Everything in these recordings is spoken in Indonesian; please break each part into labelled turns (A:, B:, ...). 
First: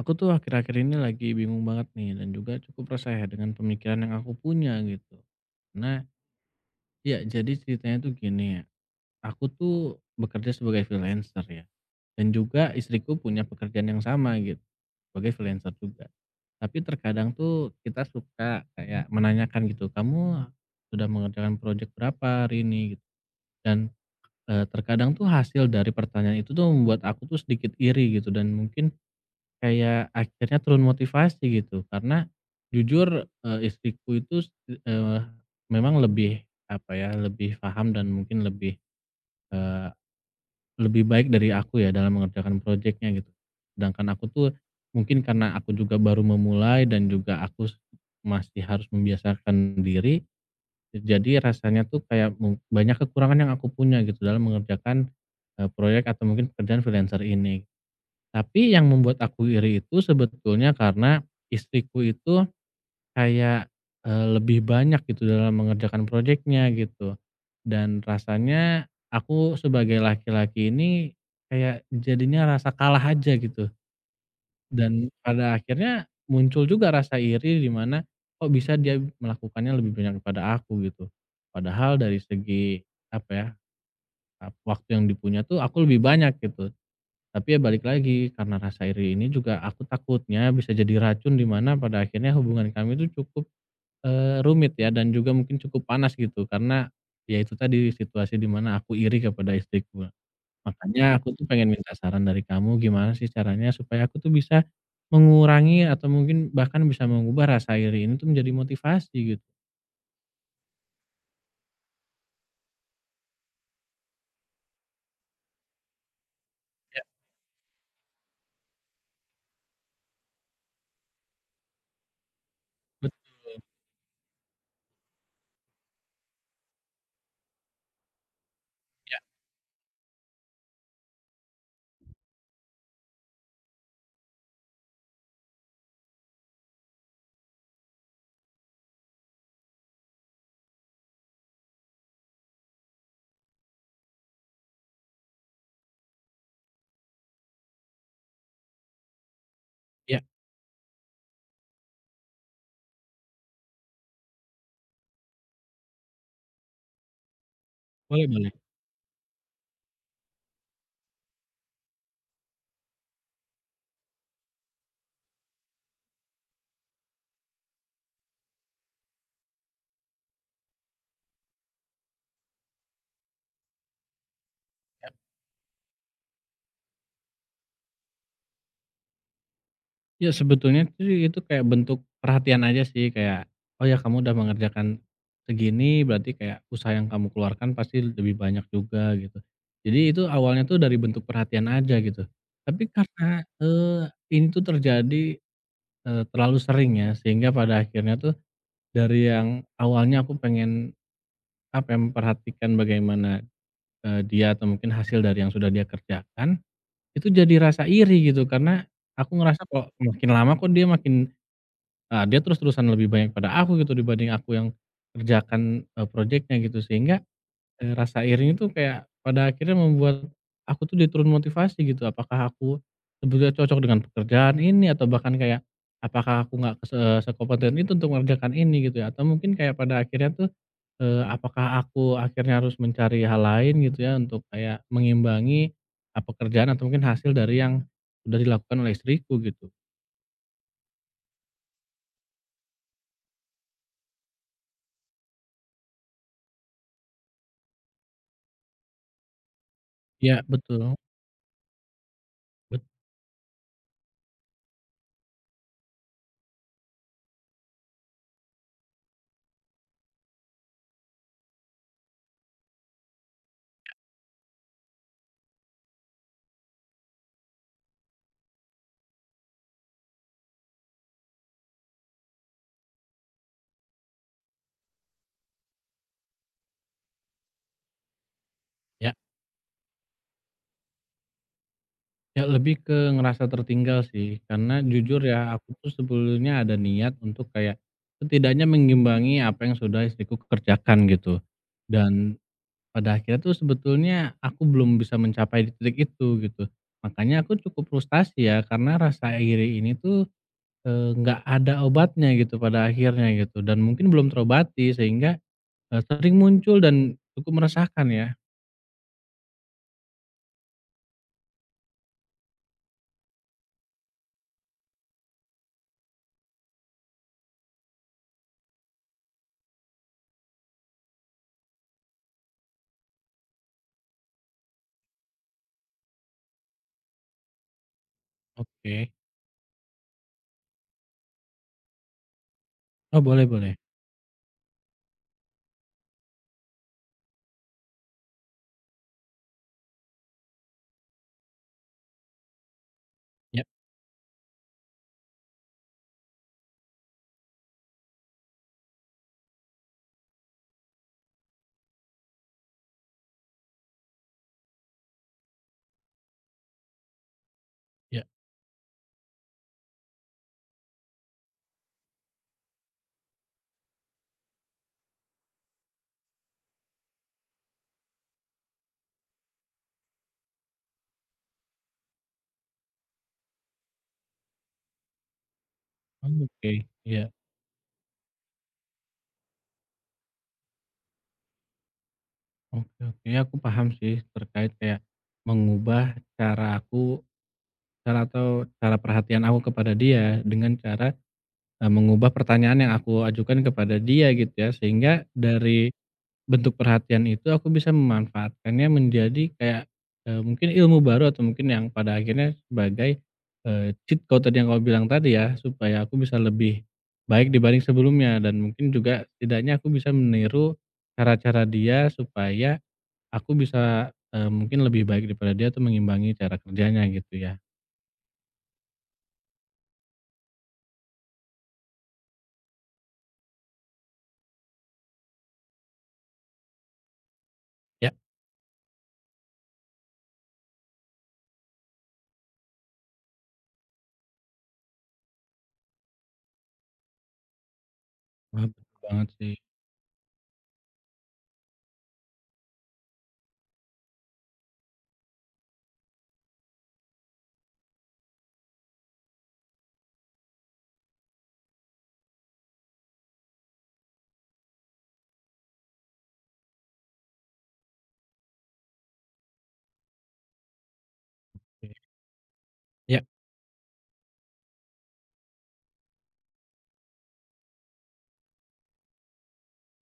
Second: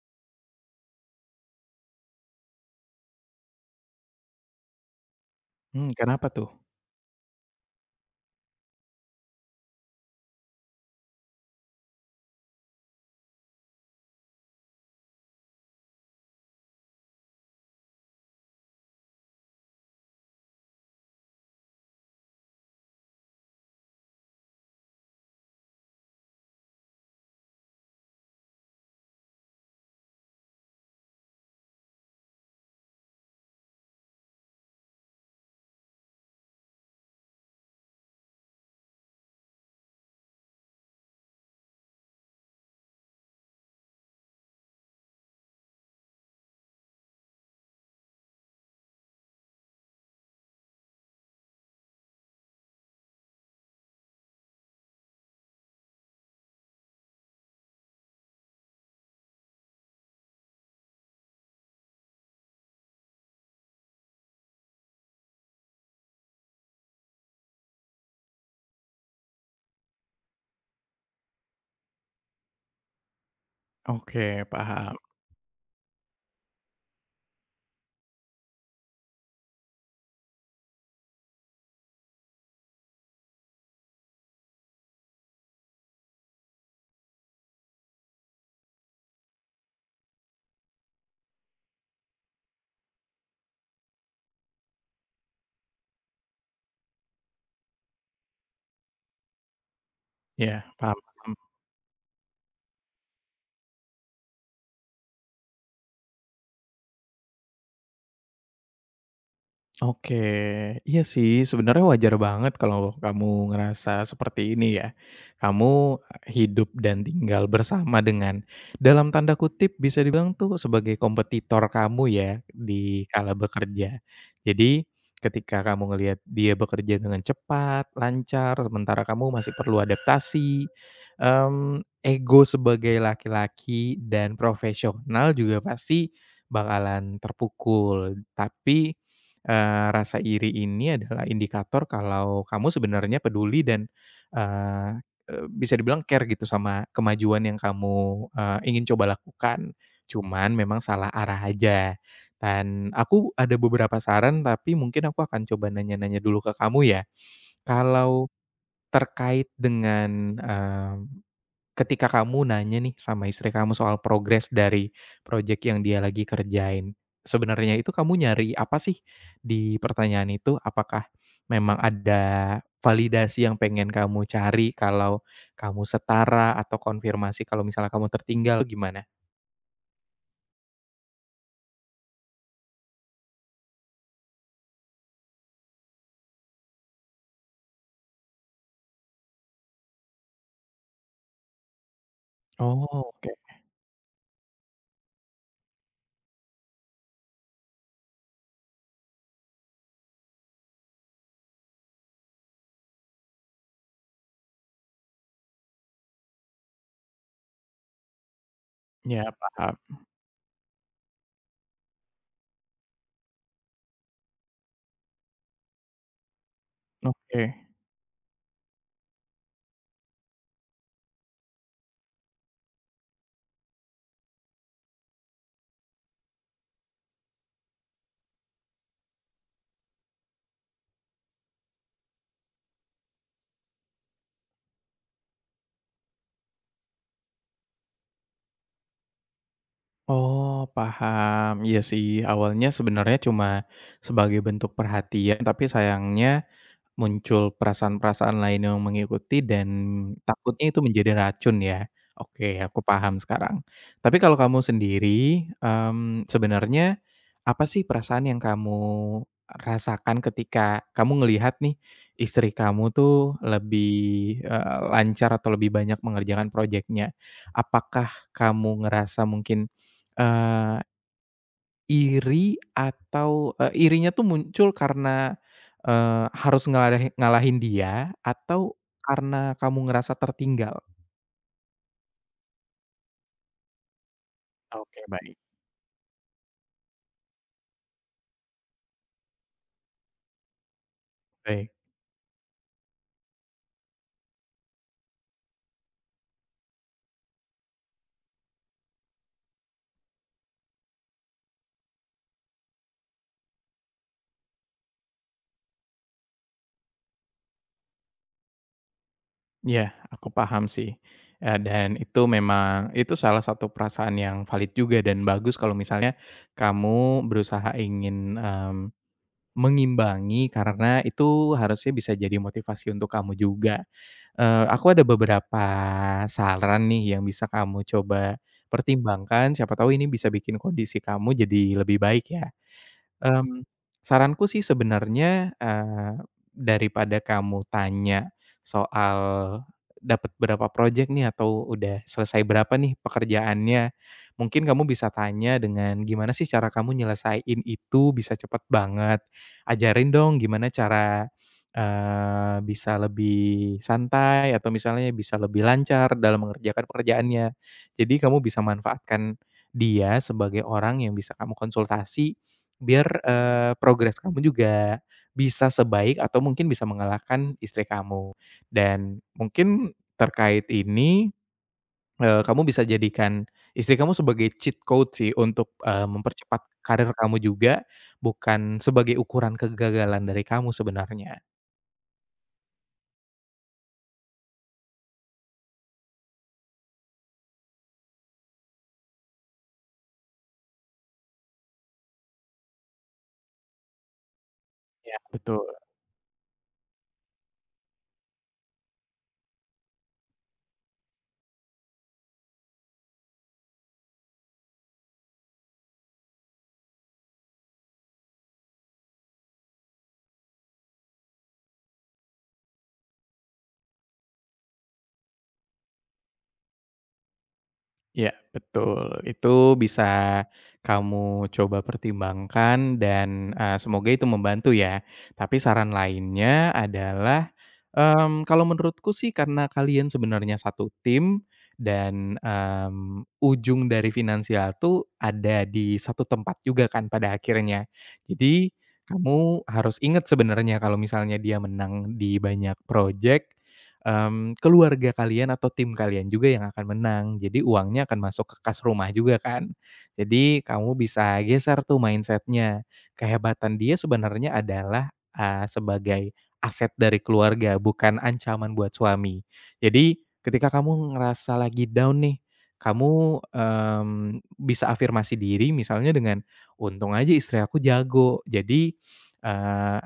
A: Aku tuh akhir-akhir ini lagi bingung banget nih dan juga cukup resah ya dengan pemikiran yang aku punya gitu. Nah,
B: Kenapa tuh?
A: ya jadi ceritanya tuh gini ya. Aku tuh bekerja sebagai freelancer ya. Dan juga istriku punya pekerjaan yang sama gitu. Sebagai freelancer juga. Tapi terkadang tuh kita suka kayak menanyakan gitu, "Kamu sudah mengerjakan proyek berapa hari ini?" gitu. Dan terkadang tuh hasil dari pertanyaan itu tuh membuat aku tuh sedikit iri gitu dan mungkin kayak akhirnya turun motivasi gitu karena jujur, istriku itu memang lebih apa ya, lebih paham dan mungkin lebih, eee, lebih baik dari aku ya dalam mengerjakan projeknya gitu. Sedangkan aku tuh mungkin karena aku juga baru memulai dan juga aku s masih harus membiasakan diri, jadi rasanya tuh kayak banyak kekurangan yang aku punya gitu dalam mengerjakan, proyek atau mungkin pekerjaan freelancer ini. Tapi yang membuat aku iri itu sebetulnya karena istriku itu kayak, lebih banyak gitu dalam mengerjakan proyeknya gitu, dan rasanya aku sebagai laki-laki ini kayak jadinya rasa kalah aja gitu.
B: Oke, paham.
A: Dan pada akhirnya muncul juga rasa iri di mana kok bisa dia melakukannya lebih banyak daripada aku gitu. Padahal dari segi apa ya, waktu yang dipunya tuh aku lebih banyak gitu. Tapi ya balik lagi, karena rasa iri ini juga aku takutnya bisa jadi racun di mana pada akhirnya hubungan kami itu cukup, rumit ya dan juga mungkin cukup panas gitu karena, ya itu tadi situasi di mana aku iri kepada istriku.
B: Iya, paham
A: Makanya
B: paham.
A: aku tuh pengen minta saran dari kamu gimana sih caranya supaya aku tuh bisa mengurangi atau mungkin bahkan bisa mengubah rasa iri ini tuh menjadi motivasi gitu.
B: Oke, iya sih sebenarnya wajar banget kalau kamu ngerasa seperti ini ya. Kamu hidup
A: Ya
B: dan tinggal bersama dengan dalam tanda kutip bisa dibilang tuh sebagai kompetitor kamu ya di kala bekerja. Jadi ketika kamu ngelihat dia bekerja dengan cepat, lancar, sementara
A: ya
B: kamu masih perlu adaptasi, ego sebagai laki-laki dan profesional juga pasti bakalan terpukul. Tapi rasa iri ini adalah indikator kalau kamu sebenarnya peduli dan, eee eee, bisa dibilang care gitu sama kemajuan yang kamu ingin coba lakukan.
A: ya,
B: Cuman memang salah arah aja. Dan aku ada beberapa saran, tapi mungkin aku akan coba nanya-nanya dulu ke kamu ya.
A: boleh
B: Kalau
A: boleh.
B: terkait dengan, mmm ketika kamu nanya nih sama istri kamu soal progres dari project yang dia lagi kerjain, sebenarnya itu kamu nyari apa sih di pertanyaan itu? Apakah memang ada validasi yang pengen kamu cari kalau kamu setara atau konfirmasi kalau misalnya kamu tertinggal, gimana?
A: Ya sebetulnya sih itu kayak bentuk perhatian aja sih kayak, oh ya kamu udah mengerjakan segini berarti kayak usaha yang kamu keluarkan pasti lebih banyak juga gitu. Jadi itu awalnya tuh dari bentuk perhatian aja gitu.
B: Oh,
A: Tapi
B: oke.
A: karena, ini tuh terjadi, terlalu sering ya sehingga pada akhirnya tuh dari yang awalnya aku pengen apa ya, memperhatikan bagaimana, dia atau mungkin hasil dari yang sudah dia kerjakan, itu jadi rasa iri gitu karena
B: Ya,
A: aku ngerasa
B: paham.
A: kok makin lama kok dia makin. Nah, dia terus-terusan lebih banyak pada aku gitu dibanding aku yang kerjakan, projeknya gitu sehingga,
B: Oke.
A: rasa iri itu kayak pada akhirnya membuat aku tuh dia turun motivasi gitu. Apakah aku sebetulnya cocok dengan pekerjaan ini atau bahkan kayak apakah aku nggak sekompeten itu untuk mengerjakan ini gitu ya atau mungkin kayak pada akhirnya tuh, apakah aku akhirnya harus mencari hal lain gitu ya untuk kayak mengimbangi, pekerjaan atau mungkin hasil dari yang udah dilakukan oleh istriku gitu.
B: Oh, paham. Iya sih, awalnya sebenarnya cuma sebagai bentuk perhatian, tapi sayangnya muncul perasaan-perasaan lain yang mengikuti dan
A: Iya
B: takutnya itu
A: betul,
B: menjadi racun ya? Oke,
A: bet
B: aku paham sekarang. Tapi kalau kamu sendiri, sebenarnya apa sih perasaan yang kamu rasakan ketika kamu ngelihat nih, istri kamu tuh lebih lancar atau lebih banyak mengerjakan projeknya? Apakah kamu ngerasa mungkin, eee iri atau, irinya tuh muncul karena harus ngalahin ngalahin dia atau
A: ya.
B: karena kamu ngerasa tertinggal?
A: Ya lebih ke ngerasa tertinggal sih, karena
B: Oke,
A: jujur
B: baik.
A: ya aku tuh sebelumnya ada niat untuk kayak setidaknya mengimbangi apa yang sudah istriku kerjakan gitu.
B: Baik,
A: Dan pada akhirnya tuh sebetulnya aku belum bisa mencapai di titik itu gitu. Makanya aku cukup frustasi ya karena rasa iri ini tuh, nggak ada obatnya gitu pada akhirnya gitu dan mungkin belum terobati sehingga, sering muncul dan cukup meresahkan ya.
B: ya aku paham sih, dan itu memang itu salah satu perasaan yang valid juga dan bagus kalau misalnya kamu berusaha ingin mengimbangi, karena itu harusnya bisa jadi motivasi untuk kamu juga. Aku ada beberapa saran nih yang bisa kamu coba
A: Oke.
B: pertimbangkan, siapa tahu ini bisa bikin kondisi kamu jadi lebih baik ya.
A: Oh boleh
B: Mmm,
A: boleh.
B: Saranku sih sebenarnya, daripada kamu tanya soal dapat berapa project nih atau udah selesai berapa nih
A: Ya
B: pekerjaannya, mungkin kamu bisa tanya dengan gimana sih cara kamu nyelesain itu bisa cepet banget. Ajarin dong gimana cara, bisa lebih santai atau misalnya bisa lebih lancar dalam mengerjakan pekerjaannya. Jadi
A: ya.
B: kamu bisa manfaatkan dia sebagai orang yang bisa kamu konsultasi. Biar progres kamu juga bisa sebaik atau mungkin bisa mengalahkan istri kamu. Dan mungkin terkait ini, kamu bisa jadikan istri kamu sebagai cheat code sih untuk
A: Oh
B: mempercepat
A: oke,
B: karir
A: ya.
B: kamu juga, bukan sebagai ukuran kegagalan dari kamu sebenarnya.
A: Oke oke, ya aku paham sih terkait kayak mengubah cara aku, cara atau cara perhatian aku kepada dia dengan cara, mengubah pertanyaan yang aku ajukan kepada dia gitu ya,
B: Ya,
A: sehingga
B: betul.
A: dari bentuk perhatian itu aku bisa memanfaatkannya menjadi kayak, mungkin ilmu baru atau mungkin yang pada akhirnya sebagai, cheat code tadi yang kau bilang tadi ya, supaya aku bisa lebih baik dibanding sebelumnya dan mungkin juga setidaknya aku bisa meniru cara-cara dia supaya aku bisa, mungkin lebih baik daripada dia tuh mengimbangi cara kerjanya gitu ya.
B: Ya betul. Itu bisa kamu coba pertimbangkan dan semoga itu membantu ya. Tapi saran lainnya adalah,
A: Ya,
B: mmm, kalau menurutku sih karena kalian sebenarnya satu tim dan ujung dari finansial tuh ada di satu tempat juga kan pada akhirnya.
A: wah
B: Jadi
A: betul banget sih.
B: kamu harus ingat sebenarnya kalau misalnya dia menang di banyak project, keluarga kalian atau tim kalian juga yang akan menang. Jadi uangnya akan masuk ke kas rumah juga kan. Jadi kamu bisa geser tuh mindsetnya. Kehebatan dia sebenarnya adalah sebagai aset dari keluarga, bukan ancaman buat suami. Jadi ketika kamu ngerasa lagi down nih,
A: Ya.
B: kamu bisa afirmasi diri misalnya dengan, "Untung aja istri aku jago." Jadi, eee,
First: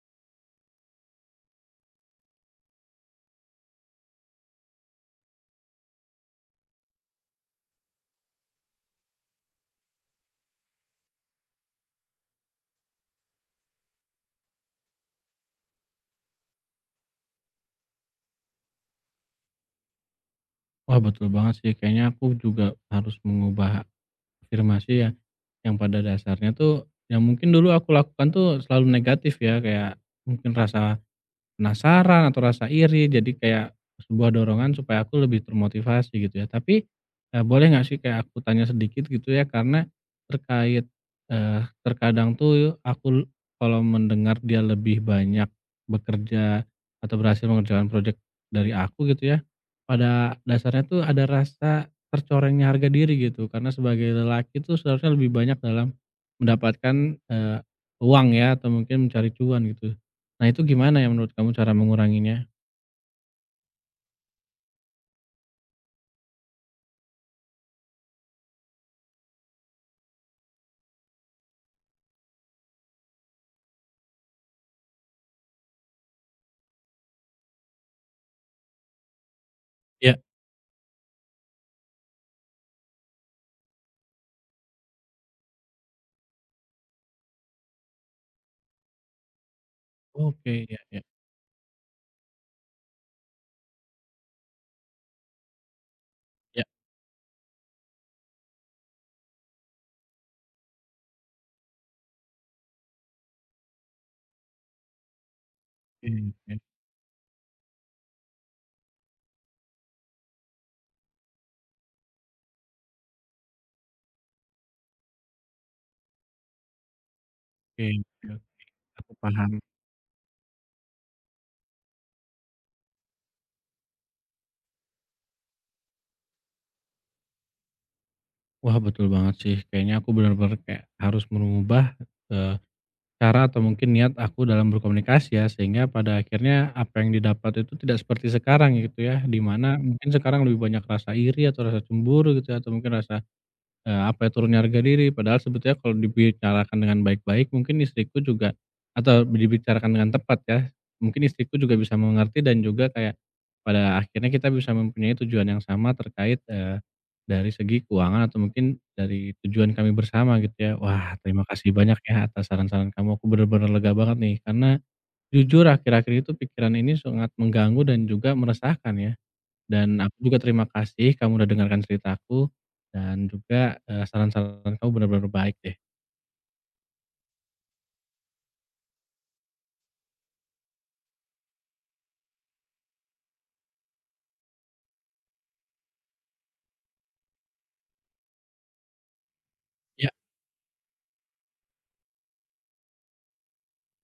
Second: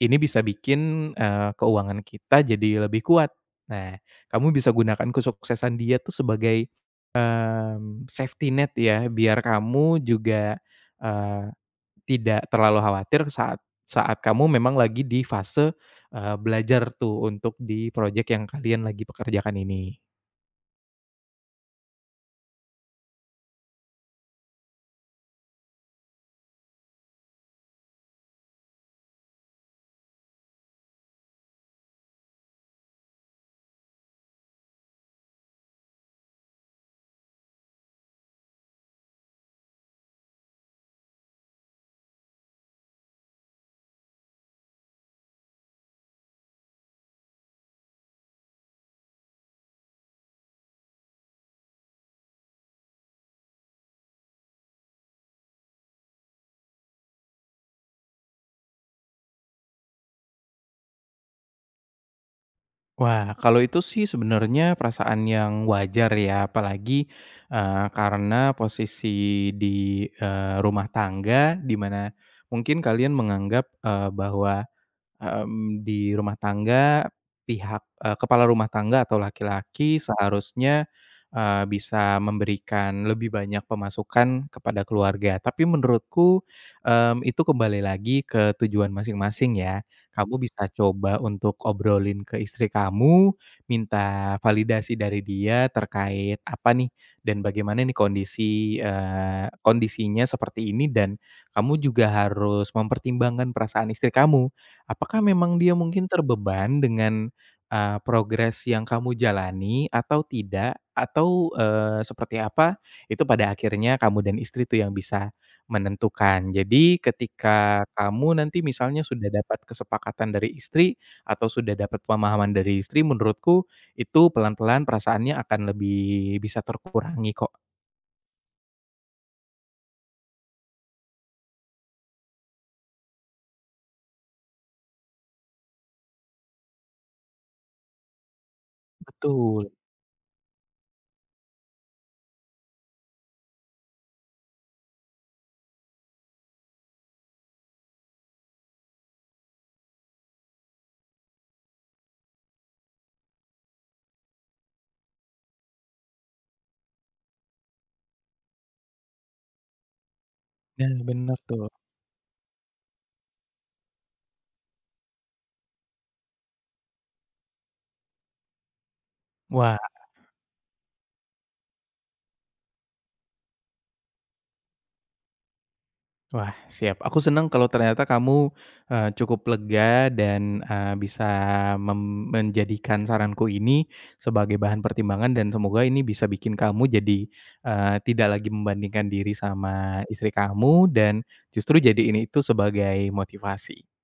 B: ini bisa bikin keuangan kita jadi lebih kuat. Nah, kamu bisa gunakan kesuksesan dia tuh sebagai safety net ya, biar kamu juga, eee, tidak terlalu khawatir saat saat kamu memang lagi di fase belajar tuh untuk di project yang kalian lagi pekerjakan ini.
A: Wah betul banget sih kayaknya aku juga harus mengubah afirmasi ya, yang pada dasarnya tuh yang mungkin dulu aku lakukan tuh selalu negatif ya kayak mungkin rasa penasaran atau rasa iri, jadi kayak sebuah dorongan supaya aku lebih termotivasi gitu ya. Tapi, boleh nggak sih kayak aku tanya sedikit gitu ya, karena terkait, terkadang tuh kalau mendengar dia lebih banyak bekerja atau berhasil mengerjakan projek dari aku gitu ya, pada dasarnya tuh ada rasa tercorengnya harga diri gitu. Karena sebagai lelaki tuh seharusnya lebih banyak dalam mendapatkan, uang ya atau mungkin mencari cuan gitu. Nah itu gimana ya menurut kamu cara menguranginya?
B: Wah, kalau itu sih sebenarnya perasaan yang wajar ya, apalagi, karena posisi di rumah tangga di mana mungkin kalian menganggap, bahwa di rumah tangga pihak, kepala rumah tangga atau laki-laki
A: Ya,
B: seharusnya bisa memberikan lebih banyak pemasukan kepada keluarga. Tapi menurutku, itu kembali lagi ke tujuan masing-masing ya. Kamu
A: oke,
B: bisa
A: ya ya
B: coba untuk obrolin ke istri kamu, minta validasi dari dia terkait
A: ya,
B: apa nih dan bagaimana nih kondisi, kondisinya seperti ini dan kamu juga harus mempertimbangkan perasaan istri kamu. Apakah memang dia mungkin
A: mmm,
B: terbeban dengan progres yang kamu jalani atau tidak? Atau seperti apa, itu pada akhirnya kamu dan istri tuh yang bisa menentukan. Jadi ketika
A: oke oke,
B: kamu nanti misalnya
A: aku
B: sudah
A: paham.
B: dapat kesepakatan dari istri atau sudah dapat pemahaman dari istri, menurutku itu pelan-pelan perasaannya akan lebih bisa terkurangi kok.
A: Wah betul banget sih, kayaknya aku bener-bener kayak harus merubah, eee, cara atau mungkin niat aku dalam berkomunikasi ya, sehingga pada akhirnya apa yang didapat itu tidak seperti sekarang gitu ya, di
B: Betul.
A: mana mungkin sekarang lebih banyak rasa iri atau rasa cemburu gitu ya, atau mungkin rasa apa ya, turunnya harga diri, padahal sebetulnya kalau dibicarakan dengan baik-baik mungkin istriku juga atau dibicarakan dengan tepat ya, mungkin istriku juga bisa mengerti dan juga kayak pada akhirnya kita bisa mempunyai tujuan yang sama terkait, dari segi keuangan atau mungkin dari tujuan kami bersama gitu ya.
B: Nah,
A: Wah,
B: bener
A: terima
B: tuh.
A: kasih banyak ya atas saran-saran kamu, aku benar-benar lega banget nih, karena jujur akhir-akhir itu pikiran ini sangat mengganggu dan juga meresahkan ya.
B: Wah
A: Dan aku juga terima kasih kamu udah dengarkan ceritaku dan juga, saran-saran kamu benar-benar baik deh.
B: Wah, siap. Aku senang kalau ternyata kamu cukup lega dan bisa menjadikan saranku ini sebagai bahan pertimbangan dan semoga ini bisa bikin kamu jadi, tidak lagi membandingkan diri sama
A: Iya.
B: istri kamu dan justru jadi ini itu sebagai motivasi.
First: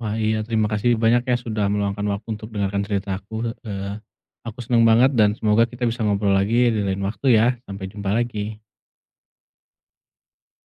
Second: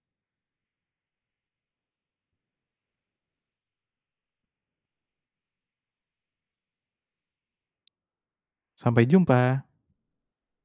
A: Wah iya terima kasih banyak ya sudah meluangkan waktu untuk dengarkan ceritaku, eee, aku senang banget dan semoga kita bisa ngobrol lagi di lain waktu ya. Sampai jumpa lagi.
B: Sampai jumpa.